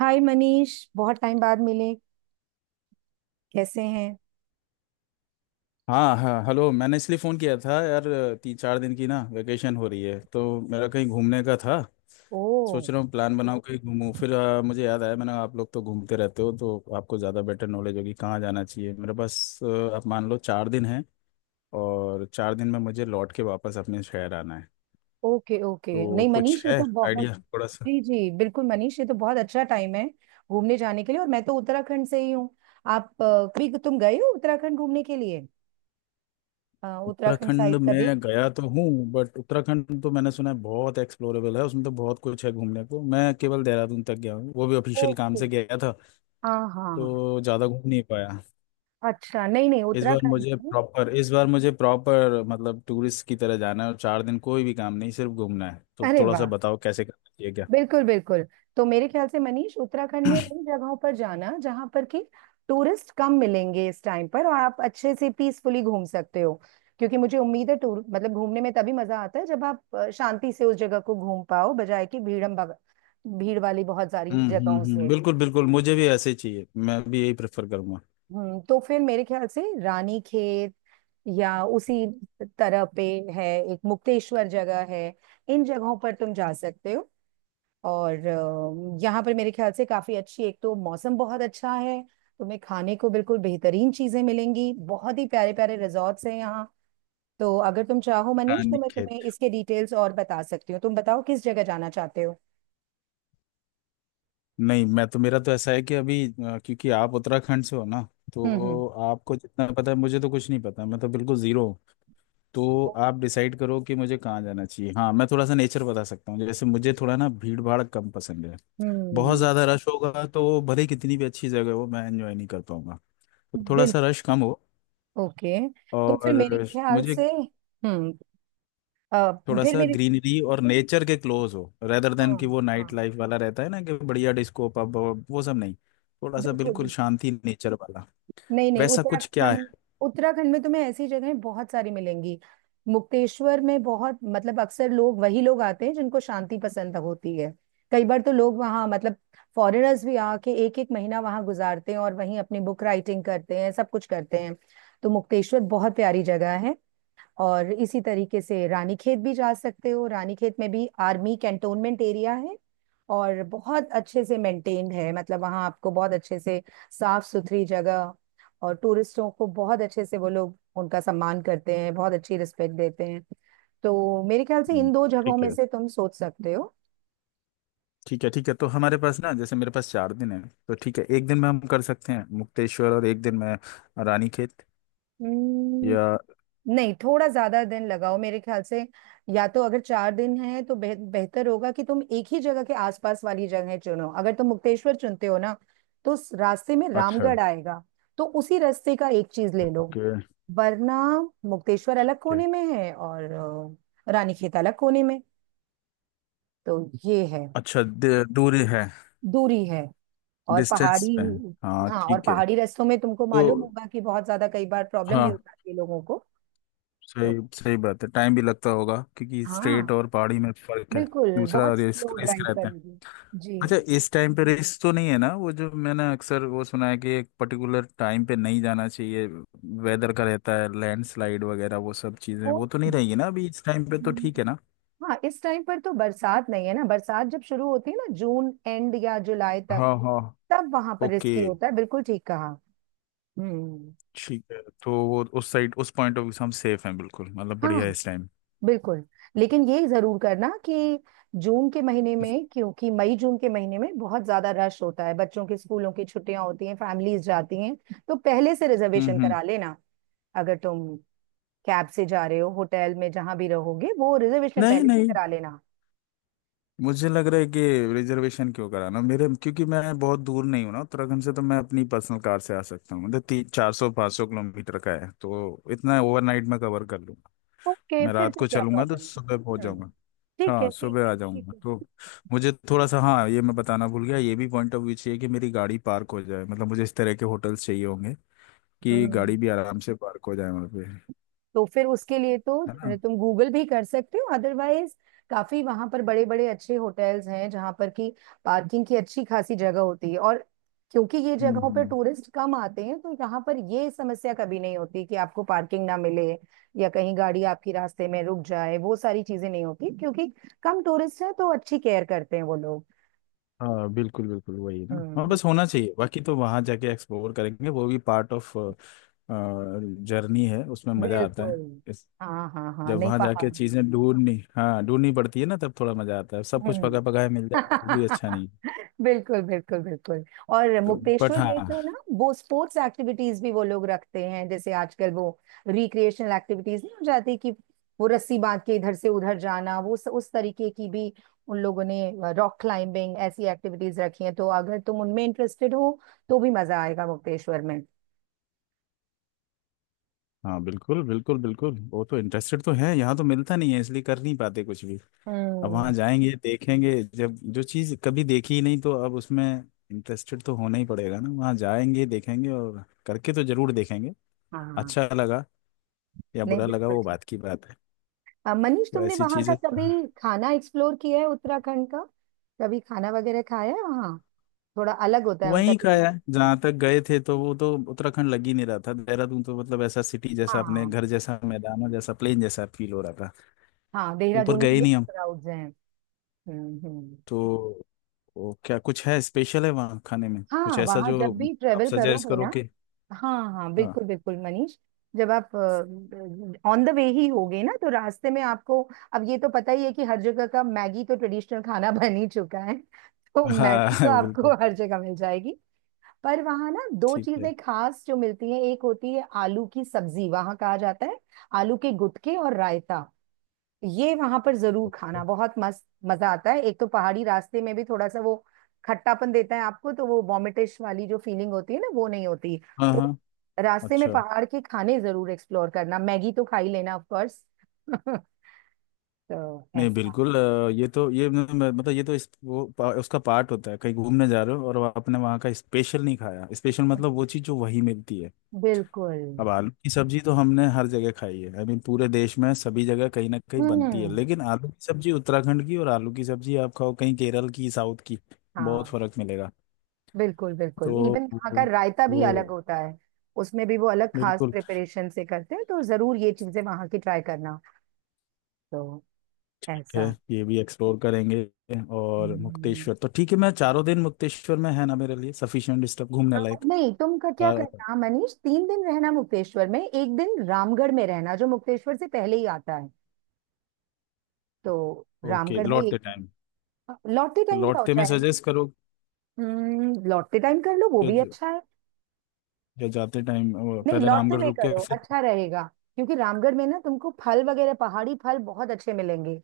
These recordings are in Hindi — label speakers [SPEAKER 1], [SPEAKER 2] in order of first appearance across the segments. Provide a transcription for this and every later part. [SPEAKER 1] हाय मनीष, बहुत टाइम बाद मिले। कैसे हैं?
[SPEAKER 2] हाँ हाँ, हेलो। मैंने इसलिए फ़ोन किया था यार, तीन चार दिन की ना वेकेशन हो रही है तो मेरा कहीं घूमने का था।
[SPEAKER 1] ओ,
[SPEAKER 2] सोच रहा हूँ प्लान बनाऊँ, कहीं घूमूँ। फिर मुझे याद आया, मैंने आप लोग तो घूमते रहते हो तो आपको ज़्यादा बेटर नॉलेज होगी कहाँ जाना चाहिए। मेरे पास आप मान लो 4 दिन हैं, और 4 दिन में मुझे लौट के वापस अपने शहर आना है।
[SPEAKER 1] ओके ओके,
[SPEAKER 2] तो
[SPEAKER 1] नहीं
[SPEAKER 2] कुछ
[SPEAKER 1] मनीष ये
[SPEAKER 2] है
[SPEAKER 1] तो बहुत।
[SPEAKER 2] आइडिया थोड़ा सा?
[SPEAKER 1] जी जी बिल्कुल मनीष, ये तो बहुत अच्छा टाइम है घूमने जाने के लिए। और मैं तो उत्तराखंड से ही हूँ। आप कभी तुम गए हो उत्तराखंड घूमने के लिए? उत्तराखंड
[SPEAKER 2] उत्तराखंड
[SPEAKER 1] साइड कभी?
[SPEAKER 2] में गया तो हूँ, बट उत्तराखंड तो मैंने सुना है बहुत एक्सप्लोरेबल है, उसमें तो बहुत कुछ है घूमने को। मैं केवल देहरादून तक गया हूँ, वो भी ऑफिशियल काम
[SPEAKER 1] ओके।
[SPEAKER 2] से गया था,
[SPEAKER 1] हाँ हाँ।
[SPEAKER 2] तो ज़्यादा घूम नहीं पाया।
[SPEAKER 1] अच्छा, नहीं नहीं
[SPEAKER 2] इस बार
[SPEAKER 1] उत्तराखंड
[SPEAKER 2] मुझे
[SPEAKER 1] में-
[SPEAKER 2] प्रॉपर इस बार मुझे प्रॉपर मतलब टूरिस्ट की तरह जाना है, और चार दिन कोई भी काम नहीं, सिर्फ घूमना है। तो
[SPEAKER 1] अरे
[SPEAKER 2] थोड़ा सा
[SPEAKER 1] वाह,
[SPEAKER 2] बताओ कैसे करना चाहिए क्या।
[SPEAKER 1] बिल्कुल बिल्कुल। तो मेरे ख्याल से मनीष, उत्तराखंड में उन जगहों पर जाना जहां पर कि टूरिस्ट कम मिलेंगे इस टाइम पर, और आप अच्छे से पीसफुली घूम सकते हो। क्योंकि मुझे उम्मीद है, टूर मतलब घूमने में तभी मजा आता है जब आप शांति से उस जगह को घूम पाओ, बजाय कि भीड़म भग भीड़ वाली बहुत सारी जगहों
[SPEAKER 2] हम्म,
[SPEAKER 1] से।
[SPEAKER 2] बिल्कुल बिल्कुल, मुझे भी ऐसे ही चाहिए, मैं भी यही प्रेफर करूंगा।
[SPEAKER 1] हम्म, तो फिर मेरे ख्याल से रानी खेत या उसी तरह पे है, एक मुक्तेश्वर जगह है। इन जगहों पर तुम जा सकते हो। और यहाँ पर मेरे ख्याल से काफी अच्छी, एक तो मौसम बहुत अच्छा है, तुम्हें खाने को बिल्कुल बेहतरीन चीजें मिलेंगी, बहुत ही प्यारे प्यारे रिजॉर्ट्स हैं यहाँ। तो अगर तुम चाहो मनीष तो
[SPEAKER 2] रानी
[SPEAKER 1] मैं
[SPEAKER 2] खेत?
[SPEAKER 1] तुम्हें इसके डिटेल्स और बता सकती हूँ। तुम बताओ किस जगह जाना चाहते हो।
[SPEAKER 2] नहीं, मैं तो, मेरा तो ऐसा है कि अभी क्योंकि आप उत्तराखंड से हो ना,
[SPEAKER 1] हम्म हम्म
[SPEAKER 2] तो आपको जितना पता है, मुझे तो कुछ नहीं पता, मैं तो बिल्कुल जीरो। तो आप डिसाइड करो कि मुझे कहाँ जाना चाहिए। हाँ, मैं थोड़ा सा नेचर बता सकता हूँ, जैसे मुझे थोड़ा ना भीड़ भाड़ कम पसंद है। बहुत
[SPEAKER 1] हम्म,
[SPEAKER 2] ज़्यादा रश होगा तो भले ही कितनी भी अच्छी जगह हो, मैं एंजॉय नहीं कर पाऊंगा। तो थोड़ा सा
[SPEAKER 1] बिल्कुल।
[SPEAKER 2] रश कम हो,
[SPEAKER 1] ओके, तो फिर मेरे
[SPEAKER 2] और
[SPEAKER 1] ख्याल
[SPEAKER 2] मुझे
[SPEAKER 1] से, हम्म, अ,
[SPEAKER 2] थोड़ा
[SPEAKER 1] फिर
[SPEAKER 2] सा
[SPEAKER 1] मेरे,
[SPEAKER 2] ग्रीनरी और नेचर के क्लोज हो, रेदर देन
[SPEAKER 1] हाँ
[SPEAKER 2] कि वो
[SPEAKER 1] हाँ
[SPEAKER 2] नाइट लाइफ वाला रहता है ना, कि बढ़िया डिस्को पब, वो सब नहीं। थोड़ा सा
[SPEAKER 1] बिल्कुल
[SPEAKER 2] बिल्कुल
[SPEAKER 1] बिल्कुल।
[SPEAKER 2] शांति नेचर वाला,
[SPEAKER 1] नहीं नहीं,
[SPEAKER 2] वैसा कुछ क्या
[SPEAKER 1] उत्तराखंड,
[SPEAKER 2] है?
[SPEAKER 1] उत्तराखंड में तुम्हें ऐसी जगहें बहुत सारी मिलेंगी। मुक्तेश्वर में बहुत, मतलब अक्सर लोग वही लोग आते हैं जिनको शांति पसंद होती है। कई बार तो लोग वहाँ मतलब फॉरेनर्स भी आके एक एक महीना वहाँ गुजारते हैं और वहीं अपनी बुक राइटिंग करते हैं, सब कुछ करते हैं। तो मुक्तेश्वर बहुत प्यारी जगह है। और इसी तरीके से रानीखेत भी जा सकते हो। रानीखेत में भी आर्मी कैंटोनमेंट एरिया है, और बहुत अच्छे से मेंटेन्ड है। मतलब वहाँ आपको बहुत अच्छे से साफ सुथरी जगह, और टूरिस्टों को बहुत अच्छे से वो लोग उनका सम्मान करते हैं, बहुत अच्छी रिस्पेक्ट देते हैं। तो मेरे ख्याल से
[SPEAKER 2] हम्म,
[SPEAKER 1] इन दो जगहों
[SPEAKER 2] ठीक
[SPEAKER 1] में
[SPEAKER 2] है,
[SPEAKER 1] से तुम सोच सकते
[SPEAKER 2] ठीक है। ठीक है, तो हमारे पास ना, जैसे मेरे पास 4 दिन है, तो ठीक है, एक दिन में हम कर सकते हैं मुक्तेश्वर और एक दिन में रानीखेत,
[SPEAKER 1] हो।
[SPEAKER 2] या?
[SPEAKER 1] नहीं, थोड़ा ज्यादा दिन लगाओ मेरे ख्याल से। या तो अगर चार दिन है तो बेहतर होगा कि तुम एक ही जगह के आसपास वाली जगह चुनो। अगर तुम मुक्तेश्वर चुनते हो ना, तो उस रास्ते में
[SPEAKER 2] अच्छा।
[SPEAKER 1] रामगढ़ आएगा। तो उसी रास्ते का एक चीज ले लो।
[SPEAKER 2] ओके।
[SPEAKER 1] वरना मुक्तेश्वर अलग
[SPEAKER 2] ओके।
[SPEAKER 1] कोने में है, और रानीखेत अलग कोने में। तो ये है।
[SPEAKER 2] अच्छा, दूरी है,
[SPEAKER 1] दूरी है और
[SPEAKER 2] डिस्टेंस
[SPEAKER 1] पहाड़ी।
[SPEAKER 2] पे है? हाँ,
[SPEAKER 1] हाँ, और
[SPEAKER 2] ठीक है।
[SPEAKER 1] पहाड़ी रास्तों में तुमको मालूम
[SPEAKER 2] तो
[SPEAKER 1] होगा कि बहुत ज्यादा कई बार प्रॉब्लम भी
[SPEAKER 2] हाँ,
[SPEAKER 1] हो जाती है लोगों को।
[SPEAKER 2] सही
[SPEAKER 1] तो
[SPEAKER 2] सही बात है, टाइम भी लगता होगा, क्योंकि स्ट्रेट
[SPEAKER 1] हाँ,
[SPEAKER 2] और पहाड़ी में फर्क है।
[SPEAKER 1] बिल्कुल
[SPEAKER 2] दूसरा
[SPEAKER 1] बहुत
[SPEAKER 2] रिस्क
[SPEAKER 1] स्लो
[SPEAKER 2] रिस्क
[SPEAKER 1] ड्राइव
[SPEAKER 2] रहता है।
[SPEAKER 1] करोगे। जी।
[SPEAKER 2] अच्छा, इस टाइम पे रिस्क तो नहीं है ना? वो जो मैंने अक्सर वो सुना है कि एक पर्टिकुलर टाइम पे नहीं जाना चाहिए, वेदर का रहता है, लैंडस्लाइड वगैरह वो सब चीजें,
[SPEAKER 1] वो,
[SPEAKER 2] वो तो नहीं रहेगी ना अभी इस टाइम पे? तो ठीक है ना।
[SPEAKER 1] हाँ इस टाइम पर तो बरसात नहीं है ना। बरसात जब शुरू होती है ना, जून एंड या जुलाई तक,
[SPEAKER 2] हाँ हाँ।
[SPEAKER 1] तब वहां पर
[SPEAKER 2] ओके,
[SPEAKER 1] रिस्की होता है, बिल्कुल ठीक कहा। हम्म।
[SPEAKER 2] ठीक है, तो वो उस साइड, उस पॉइंट ऑफ व्यू से हम सेफ हैं बिल्कुल, मतलब बढ़िया
[SPEAKER 1] हाँ,
[SPEAKER 2] है इस टाइम।
[SPEAKER 1] बिल्कुल। लेकिन ये जरूर करना कि जून के महीने में, क्योंकि मई जून के महीने में बहुत ज्यादा रश होता है, बच्चों के स्कूलों की छुट्टियां होती हैं, फैमिलीज जाती हैं, तो पहले से रिजर्वेशन
[SPEAKER 2] हम्म।
[SPEAKER 1] करा लेना। अगर तुम कैब से जा रहे हो, होटल में जहां भी रहोगे, वो रिजर्वेशन
[SPEAKER 2] नहीं
[SPEAKER 1] पहले से
[SPEAKER 2] नहीं,
[SPEAKER 1] करा लेना।
[SPEAKER 2] मुझे लग रहा है कि रिजर्वेशन क्यों कराना मेरे, क्योंकि मैं बहुत दूर नहीं हूँ ना उत्तराखंड से, तो मैं अपनी पर्सनल कार से आ सकता हूँ, मतलब तीन चार सौ पाँच सौ किलोमीटर का है, तो इतना ओवरनाइट में कवर कर लूँ।
[SPEAKER 1] ओके,
[SPEAKER 2] मैं
[SPEAKER 1] फिर
[SPEAKER 2] रात
[SPEAKER 1] तो
[SPEAKER 2] को
[SPEAKER 1] क्या
[SPEAKER 2] चलूंगा तो
[SPEAKER 1] प्रॉब्लम
[SPEAKER 2] सुबह पहुंच
[SPEAKER 1] है। हम्म।
[SPEAKER 2] जाऊंगा।
[SPEAKER 1] ठीक है
[SPEAKER 2] हाँ,
[SPEAKER 1] ठीक
[SPEAKER 2] सुबह आ
[SPEAKER 1] है ठीक
[SPEAKER 2] जाऊंगा
[SPEAKER 1] है।
[SPEAKER 2] तो। मुझे थोड़ा सा, हाँ, ये मैं बताना भूल गया, ये भी पॉइंट ऑफ व्यू चाहिए कि मेरी गाड़ी पार्क हो जाए, मतलब मुझे इस तरह के होटल्स चाहिए होंगे कि गाड़ी भी
[SPEAKER 1] हम्म,
[SPEAKER 2] आराम से पार्क हो जाए वहाँ पे, है
[SPEAKER 1] तो फिर उसके लिए तो
[SPEAKER 2] ना?
[SPEAKER 1] तुम गूगल भी कर सकते हो अदरवाइज। काफी वहां पर बड़े बड़े अच्छे होटल्स हैं जहां पर की पार्किंग की अच्छी खासी जगह होती है। और क्योंकि ये
[SPEAKER 2] हम्म
[SPEAKER 1] जगहों पर
[SPEAKER 2] हम्म।
[SPEAKER 1] टूरिस्ट कम आते हैं, तो यहाँ पर ये समस्या कभी नहीं होती कि आपको पार्किंग ना मिले या कहीं गाड़ी आपकी रास्ते में रुक जाए, वो सारी चीजें नहीं होती, क्योंकि कम टूरिस्ट हैं तो अच्छी केयर करते हैं वो लोग।
[SPEAKER 2] हाँ बिल्कुल बिल्कुल, वही ना,
[SPEAKER 1] हम्म
[SPEAKER 2] हाँ,
[SPEAKER 1] हम्म।
[SPEAKER 2] बस होना चाहिए, बाकी तो वहाँ जाके एक्सप्लोर करेंगे, वो भी पार्ट ऑफ जर्नी है, उसमें मज़ा आता
[SPEAKER 1] बिल्कुल।
[SPEAKER 2] है। इस
[SPEAKER 1] हाँ हाँ हाँ,
[SPEAKER 2] जब
[SPEAKER 1] नहीं
[SPEAKER 2] वहाँ जाके
[SPEAKER 1] पहाड़।
[SPEAKER 2] चीज़ें ढूंढनी, हाँ, ढूंढनी पड़ती है ना, तब थोड़ा मज़ा आता है। सब कुछ
[SPEAKER 1] हम्म।
[SPEAKER 2] पका पकाया मिल जाए वो भी अच्छा नहीं।
[SPEAKER 1] बिल्कुल बिल्कुल बिल्कुल। और
[SPEAKER 2] तो बट
[SPEAKER 1] मुक्तेश्वर में
[SPEAKER 2] हाँ।
[SPEAKER 1] तो ना, वो स्पोर्ट्स एक्टिविटीज भी वो लोग रखते हैं, जैसे आजकल वो रिक्रिएशनल एक्टिविटीज नहीं हो जाती कि वो रस्सी बांध के इधर से उधर जाना, वो उस तरीके की भी उन लोगों ने रॉक क्लाइंबिंग ऐसी एक्टिविटीज रखी हैं। तो अगर तुम उनमें इंटरेस्टेड हो तो भी मजा आएगा मुक्तेश्वर में।
[SPEAKER 2] हाँ बिल्कुल बिल्कुल बिल्कुल, वो तो इंटरेस्टेड तो है, यहाँ तो मिलता नहीं है, इसलिए कर नहीं पाते कुछ भी। अब वहाँ
[SPEAKER 1] हम्म।
[SPEAKER 2] जाएंगे देखेंगे, जब जो चीज़ कभी देखी ही नहीं, तो अब उसमें इंटरेस्टेड तो होना ही पड़ेगा ना, वहाँ जाएंगे देखेंगे और करके तो जरूर देखेंगे।
[SPEAKER 1] हाँ,
[SPEAKER 2] अच्छा लगा या
[SPEAKER 1] नहीं
[SPEAKER 2] बुरा लगा,
[SPEAKER 1] बिल्कुल
[SPEAKER 2] वो
[SPEAKER 1] ठीक
[SPEAKER 2] बात की बात है।
[SPEAKER 1] है। मनीष,
[SPEAKER 2] तो
[SPEAKER 1] तुमने
[SPEAKER 2] ऐसी
[SPEAKER 1] वहां का
[SPEAKER 2] चीज़ें।
[SPEAKER 1] कभी खाना एक्सप्लोर किया है उत्तराखंड का? कभी खाना वगैरह खाया है वहाँ? थोड़ा अलग होता है उनका
[SPEAKER 2] वहीं का है
[SPEAKER 1] ट्रेडिशन।
[SPEAKER 2] जहाँ तक गए थे, तो वो तो उत्तराखंड लग ही नहीं रहा था, देहरादून तो मतलब ऐसा सिटी जैसा, अपने
[SPEAKER 1] हाँ
[SPEAKER 2] घर जैसा, मैदानों जैसा, प्लेन जैसा फील हो रहा था।
[SPEAKER 1] हाँ,
[SPEAKER 2] ऊपर
[SPEAKER 1] देहरादून
[SPEAKER 2] गए
[SPEAKER 1] में
[SPEAKER 2] ही
[SPEAKER 1] मिक्स
[SPEAKER 2] नहीं हम।
[SPEAKER 1] क्राउड्स हैं। हम्म।
[SPEAKER 2] तो वो क्या कुछ है, स्पेशल है वहाँ खाने में कुछ
[SPEAKER 1] हाँ
[SPEAKER 2] ऐसा
[SPEAKER 1] वहाँ
[SPEAKER 2] जो
[SPEAKER 1] जब भी
[SPEAKER 2] आप
[SPEAKER 1] ट्रेवल
[SPEAKER 2] सजेस्ट
[SPEAKER 1] करोगे
[SPEAKER 2] करो
[SPEAKER 1] ना,
[SPEAKER 2] कि?
[SPEAKER 1] हाँ हाँ
[SPEAKER 2] हाँ
[SPEAKER 1] बिल्कुल बिल्कुल मनीष, जब आप ऑन द वे ही होगे ना तो रास्ते में आपको, अब ये तो पता ही है कि हर जगह का मैगी तो ट्रेडिशनल खाना बन ही चुका है, तो मैगी तो
[SPEAKER 2] हाँ
[SPEAKER 1] आपको
[SPEAKER 2] बिल्कुल,
[SPEAKER 1] हर जगह मिल जाएगी। पर वहाँ ना दो
[SPEAKER 2] ठीक
[SPEAKER 1] चीजें
[SPEAKER 2] है।
[SPEAKER 1] खास जो मिलती हैं, एक होती है आलू की सब्जी, वहाँ कहा जाता है आलू के गुटके, और रायता। ये वहां पर जरूर खाना,
[SPEAKER 2] Okay.
[SPEAKER 1] बहुत मस्त मजा आता है। एक तो पहाड़ी रास्ते में भी थोड़ा सा वो खट्टापन देता है आपको, तो वो वॉमिटिश वाली जो फीलिंग होती है ना, वो नहीं होती।
[SPEAKER 2] हाँ
[SPEAKER 1] तो
[SPEAKER 2] हाँ,
[SPEAKER 1] रास्ते में
[SPEAKER 2] अच्छा,
[SPEAKER 1] पहाड़ के खाने जरूर एक्सप्लोर करना, मैगी तो खा ही लेना ऑफ कोर्स। तो
[SPEAKER 2] नहीं
[SPEAKER 1] ऐसा।
[SPEAKER 2] बिल्कुल, ये तो, ये मतलब ये तो इस वो उसका पार्ट होता है कहीं घूमने जा रहे हो, और आपने वहाँ का स्पेशल नहीं खाया। स्पेशल मतलब वो चीज़ जो वहीं मिलती है।
[SPEAKER 1] बिल्कुल।
[SPEAKER 2] अब आलू की सब्जी तो हमने हर जगह खाई है, आई मीन पूरे देश में सभी जगह कहीं ना कहीं बनती है,
[SPEAKER 1] हम्म।
[SPEAKER 2] लेकिन आलू की सब्जी उत्तराखंड की और आलू की सब्जी आप खाओ कहीं केरल की, साउथ की, बहुत
[SPEAKER 1] हाँ
[SPEAKER 2] फर्क मिलेगा।
[SPEAKER 1] बिल्कुल
[SPEAKER 2] तो
[SPEAKER 1] बिल्कुल, इवन यहाँ का
[SPEAKER 2] वो,
[SPEAKER 1] रायता भी अलग
[SPEAKER 2] वो
[SPEAKER 1] होता है। उसमें भी वो अलग खास
[SPEAKER 2] बिल्कुल ठीक
[SPEAKER 1] प्रिपरेशन से करते हैं, तो जरूर ये चीजें वहां की ट्राई करना। तो
[SPEAKER 2] है।
[SPEAKER 1] ऐसा।
[SPEAKER 2] ये भी एक्सप्लोर करेंगे। और
[SPEAKER 1] हम्म,
[SPEAKER 2] मुक्तेश्वर तो ठीक है, मैं चारों दिन मुक्तेश्वर में, है ना, मेरे लिए सफिशिएंट डिस्टर्ब घूमने लायक?
[SPEAKER 1] नहीं तुम का क्या करना मनीष, तीन दिन रहना मुक्तेश्वर में, एक दिन रामगढ़ में रहना जो मुक्तेश्वर से पहले ही आता है। तो
[SPEAKER 2] ओके,
[SPEAKER 1] रामगढ़ में
[SPEAKER 2] लौटते
[SPEAKER 1] एक
[SPEAKER 2] टाइम।
[SPEAKER 1] दिन लौटते
[SPEAKER 2] तो
[SPEAKER 1] टाइम जाओ
[SPEAKER 2] लौटते में
[SPEAKER 1] चाहे।
[SPEAKER 2] सजेस्ट करो,
[SPEAKER 1] लौटते टाइम कर लो, वो
[SPEAKER 2] जो,
[SPEAKER 1] भी
[SPEAKER 2] जो
[SPEAKER 1] अच्छा है।
[SPEAKER 2] जो जाते टाइम
[SPEAKER 1] नहीं,
[SPEAKER 2] पहले
[SPEAKER 1] लौटते
[SPEAKER 2] रामगढ़
[SPEAKER 1] हुए
[SPEAKER 2] रुक के
[SPEAKER 1] करो
[SPEAKER 2] फिर।
[SPEAKER 1] अच्छा रहेगा, क्योंकि रामगढ़ में ना तुमको फल वगैरह पहाड़ी फल बहुत अच्छे मिलेंगे।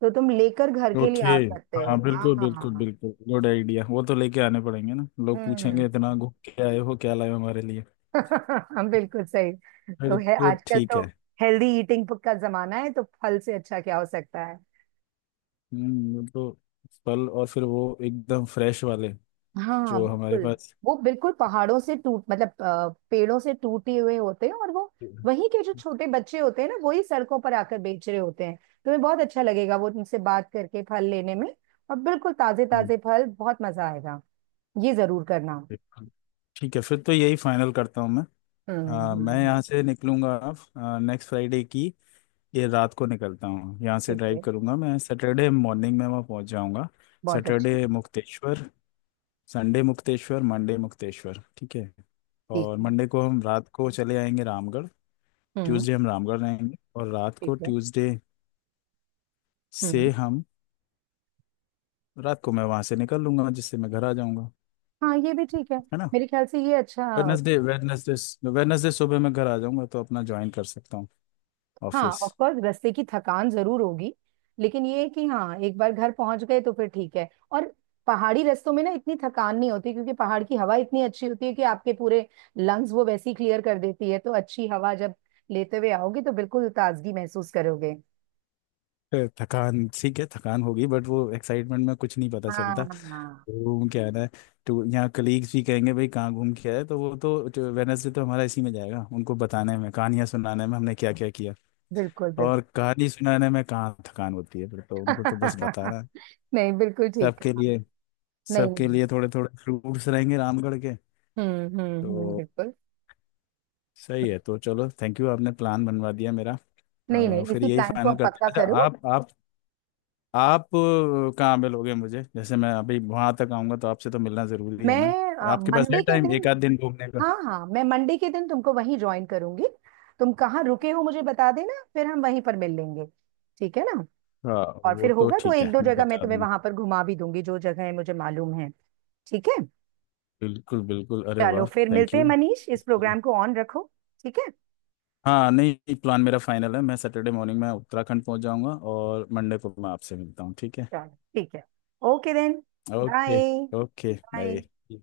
[SPEAKER 1] तो तुम लेकर घर के लिए
[SPEAKER 2] ओके।
[SPEAKER 1] आ सकते हो।
[SPEAKER 2] हाँ
[SPEAKER 1] हाँ
[SPEAKER 2] बिल्कुल
[SPEAKER 1] हाँ हाँ
[SPEAKER 2] बिल्कुल
[SPEAKER 1] हाँ।
[SPEAKER 2] बिल्कुल, गुड आइडिया। वो तो लेके आने पड़ेंगे ना, लोग
[SPEAKER 1] हम्म।
[SPEAKER 2] पूछेंगे इतना घूम के आए हो, क्या लाए हो हमारे लिए।
[SPEAKER 1] बिल्कुल सही।
[SPEAKER 2] फिर
[SPEAKER 1] तो है
[SPEAKER 2] तो
[SPEAKER 1] आजकल
[SPEAKER 2] ठीक
[SPEAKER 1] तो
[SPEAKER 2] है।
[SPEAKER 1] हेल्दी ईटिंग का जमाना है, तो फल से अच्छा क्या हो सकता है।
[SPEAKER 2] वो तो, फल, और फिर वो एकदम फ्रेश वाले
[SPEAKER 1] हाँ
[SPEAKER 2] जो हमारे
[SPEAKER 1] बिल्कुल।
[SPEAKER 2] पास।
[SPEAKER 1] वो बिल्कुल पहाड़ों से टूट, मतलब पेड़ों से टूटे हुए होते हैं, और वो
[SPEAKER 2] हम्म,
[SPEAKER 1] वहीं के जो छोटे बच्चे होते हैं ना, वही सड़कों पर आकर बेच रहे होते हैं। तुम्हें बहुत अच्छा लगेगा वो तुमसे बात करके फल लेने में। और बिल्कुल ताजे ताजे फल, बहुत मजा आएगा। ये जरूर करना।
[SPEAKER 2] ठीक है, फिर तो यही फाइनल करता हूँ मैं।
[SPEAKER 1] हम्म हम्म
[SPEAKER 2] मैं
[SPEAKER 1] हम्म,
[SPEAKER 2] यहाँ से निकलूंगा नेक्स्ट फ्राइडे की ये रात को, निकलता हूँ यहाँ से,
[SPEAKER 1] ठीक
[SPEAKER 2] ड्राइव
[SPEAKER 1] है।
[SPEAKER 2] करूंगा, मैं सैटरडे मॉर्निंग में वहाँ पहुँच जाऊँगा।
[SPEAKER 1] बहुत अच्छे।
[SPEAKER 2] Saturday Mukteshwar, Sunday Mukteshwar, Monday Mukteshwar, ठीक है।
[SPEAKER 1] ठीक
[SPEAKER 2] और
[SPEAKER 1] है।
[SPEAKER 2] मंडे को हम रात को चले आएंगे रामगढ़।
[SPEAKER 1] हम्म।
[SPEAKER 2] ट्यूसडे हम रामगढ़ रहेंगे, और रात को
[SPEAKER 1] ठीक है।
[SPEAKER 2] ट्यूसडे से
[SPEAKER 1] हम्म।
[SPEAKER 2] हम, रात को मैं वहाँ से निकल लूंगा जिससे मैं घर आ जाऊँगा,
[SPEAKER 1] हाँ ये भी ठीक है,
[SPEAKER 2] है ना?
[SPEAKER 1] मेरे ख्याल से ये अच्छा।
[SPEAKER 2] वेडनेसडे वेडनेसडे वेडनेसडे सुबह मैं घर आ जाऊंगा तो अपना ज्वाइन कर सकता हूँ
[SPEAKER 1] हाँ
[SPEAKER 2] ऑफिस।
[SPEAKER 1] ऑफ कोर्स रास्ते की थकान जरूर होगी, लेकिन ये है कि हाँ एक बार घर पहुंच गए तो फिर ठीक है। और पहाड़ी रास्तों में ना इतनी थकान नहीं होती, क्योंकि पहाड़ की हवा इतनी अच्छी होती है कि आपके पूरे लंग्स वो वैसी क्लियर कर देती है। तो अच्छी हवा जब लेते हुए आओगे तो बिल्कुल ताजगी महसूस करोगे।
[SPEAKER 2] थकान ठीक है, थकान होगी, बट वो एक्साइटमेंट में कुछ नहीं पता
[SPEAKER 1] हाँ
[SPEAKER 2] चलता।
[SPEAKER 1] हाँ
[SPEAKER 2] घूम के आना है, तो यहाँ कलीग्स भी कहेंगे भाई कहाँ घूम के आए, तो वो तो, वेडनेसडे तो हमारा इसी में जाएगा उनको बताने में, कहानियाँ सुनाने में हमने क्या क्या किया।
[SPEAKER 1] बिल्कुल बिल्कुल।
[SPEAKER 2] और कहानी सुनाने में कहाँ थकान होती है, फिर तो उनको तो बस बताना है।
[SPEAKER 1] नहीं बिल्कुल ठीक
[SPEAKER 2] सबके
[SPEAKER 1] है।
[SPEAKER 2] लिए,
[SPEAKER 1] नहीं
[SPEAKER 2] सबके
[SPEAKER 1] नहीं।
[SPEAKER 2] लिए थोड़े थोड़े फ्रूट्स रहेंगे रामगढ़ के। तो
[SPEAKER 1] बिल्कुल।
[SPEAKER 2] सही है, तो चलो थैंक यू, आपने प्लान बनवा दिया मेरा।
[SPEAKER 1] नहीं नहीं,
[SPEAKER 2] फिर
[SPEAKER 1] इसी
[SPEAKER 2] यही
[SPEAKER 1] प्लान को
[SPEAKER 2] फाइनल
[SPEAKER 1] आप
[SPEAKER 2] करते हैं।
[SPEAKER 1] पक्का
[SPEAKER 2] अच्छा,
[SPEAKER 1] करो।
[SPEAKER 2] आप कहाँ मिलोगे मुझे, जैसे मैं अभी वहां तक आऊंगा तो आपसे तो मिलना जरूरी है ना?
[SPEAKER 1] मैं
[SPEAKER 2] आपके पास है
[SPEAKER 1] मंडे के
[SPEAKER 2] टाइम एक
[SPEAKER 1] दिन,
[SPEAKER 2] आध दिन घूमने का?
[SPEAKER 1] हाँ हाँ, मैं मंडे के दिन तुमको वहीं ज्वाइन करूंगी। तुम कहाँ रुके हो मुझे बता देना, फिर हम वहीं पर मिल लेंगे। ठीक है ना?
[SPEAKER 2] हाँ
[SPEAKER 1] और
[SPEAKER 2] वो
[SPEAKER 1] फिर
[SPEAKER 2] तो
[SPEAKER 1] होगा तो
[SPEAKER 2] ठीक
[SPEAKER 1] एक
[SPEAKER 2] है,
[SPEAKER 1] दो
[SPEAKER 2] मैं
[SPEAKER 1] जगह मैं
[SPEAKER 2] बता
[SPEAKER 1] तुम्हें
[SPEAKER 2] दूंगा।
[SPEAKER 1] वहां पर घुमा भी दूंगी, जो जगह मुझे मालूम है। ठीक है।
[SPEAKER 2] बिल्कुल बिल्कुल, अरे
[SPEAKER 1] चलो
[SPEAKER 2] वाह,
[SPEAKER 1] फिर
[SPEAKER 2] थैंक
[SPEAKER 1] मिलते हैं
[SPEAKER 2] यू।
[SPEAKER 1] मनीष, इस
[SPEAKER 2] उसके लिए-
[SPEAKER 1] प्रोग्राम को ऑन रखो। ठीक है।
[SPEAKER 2] हाँ, नहीं, प्लान मेरा फाइनल है, मैं सैटरडे मॉर्निंग में उत्तराखंड पहुंच जाऊंगा, और मंडे को मैं आपसे मिलता हूँ, ठीक है?
[SPEAKER 1] चलो ठीक है। Okay then.
[SPEAKER 2] Okay,
[SPEAKER 1] bye.
[SPEAKER 2] Okay,
[SPEAKER 1] bye.
[SPEAKER 2] Bye.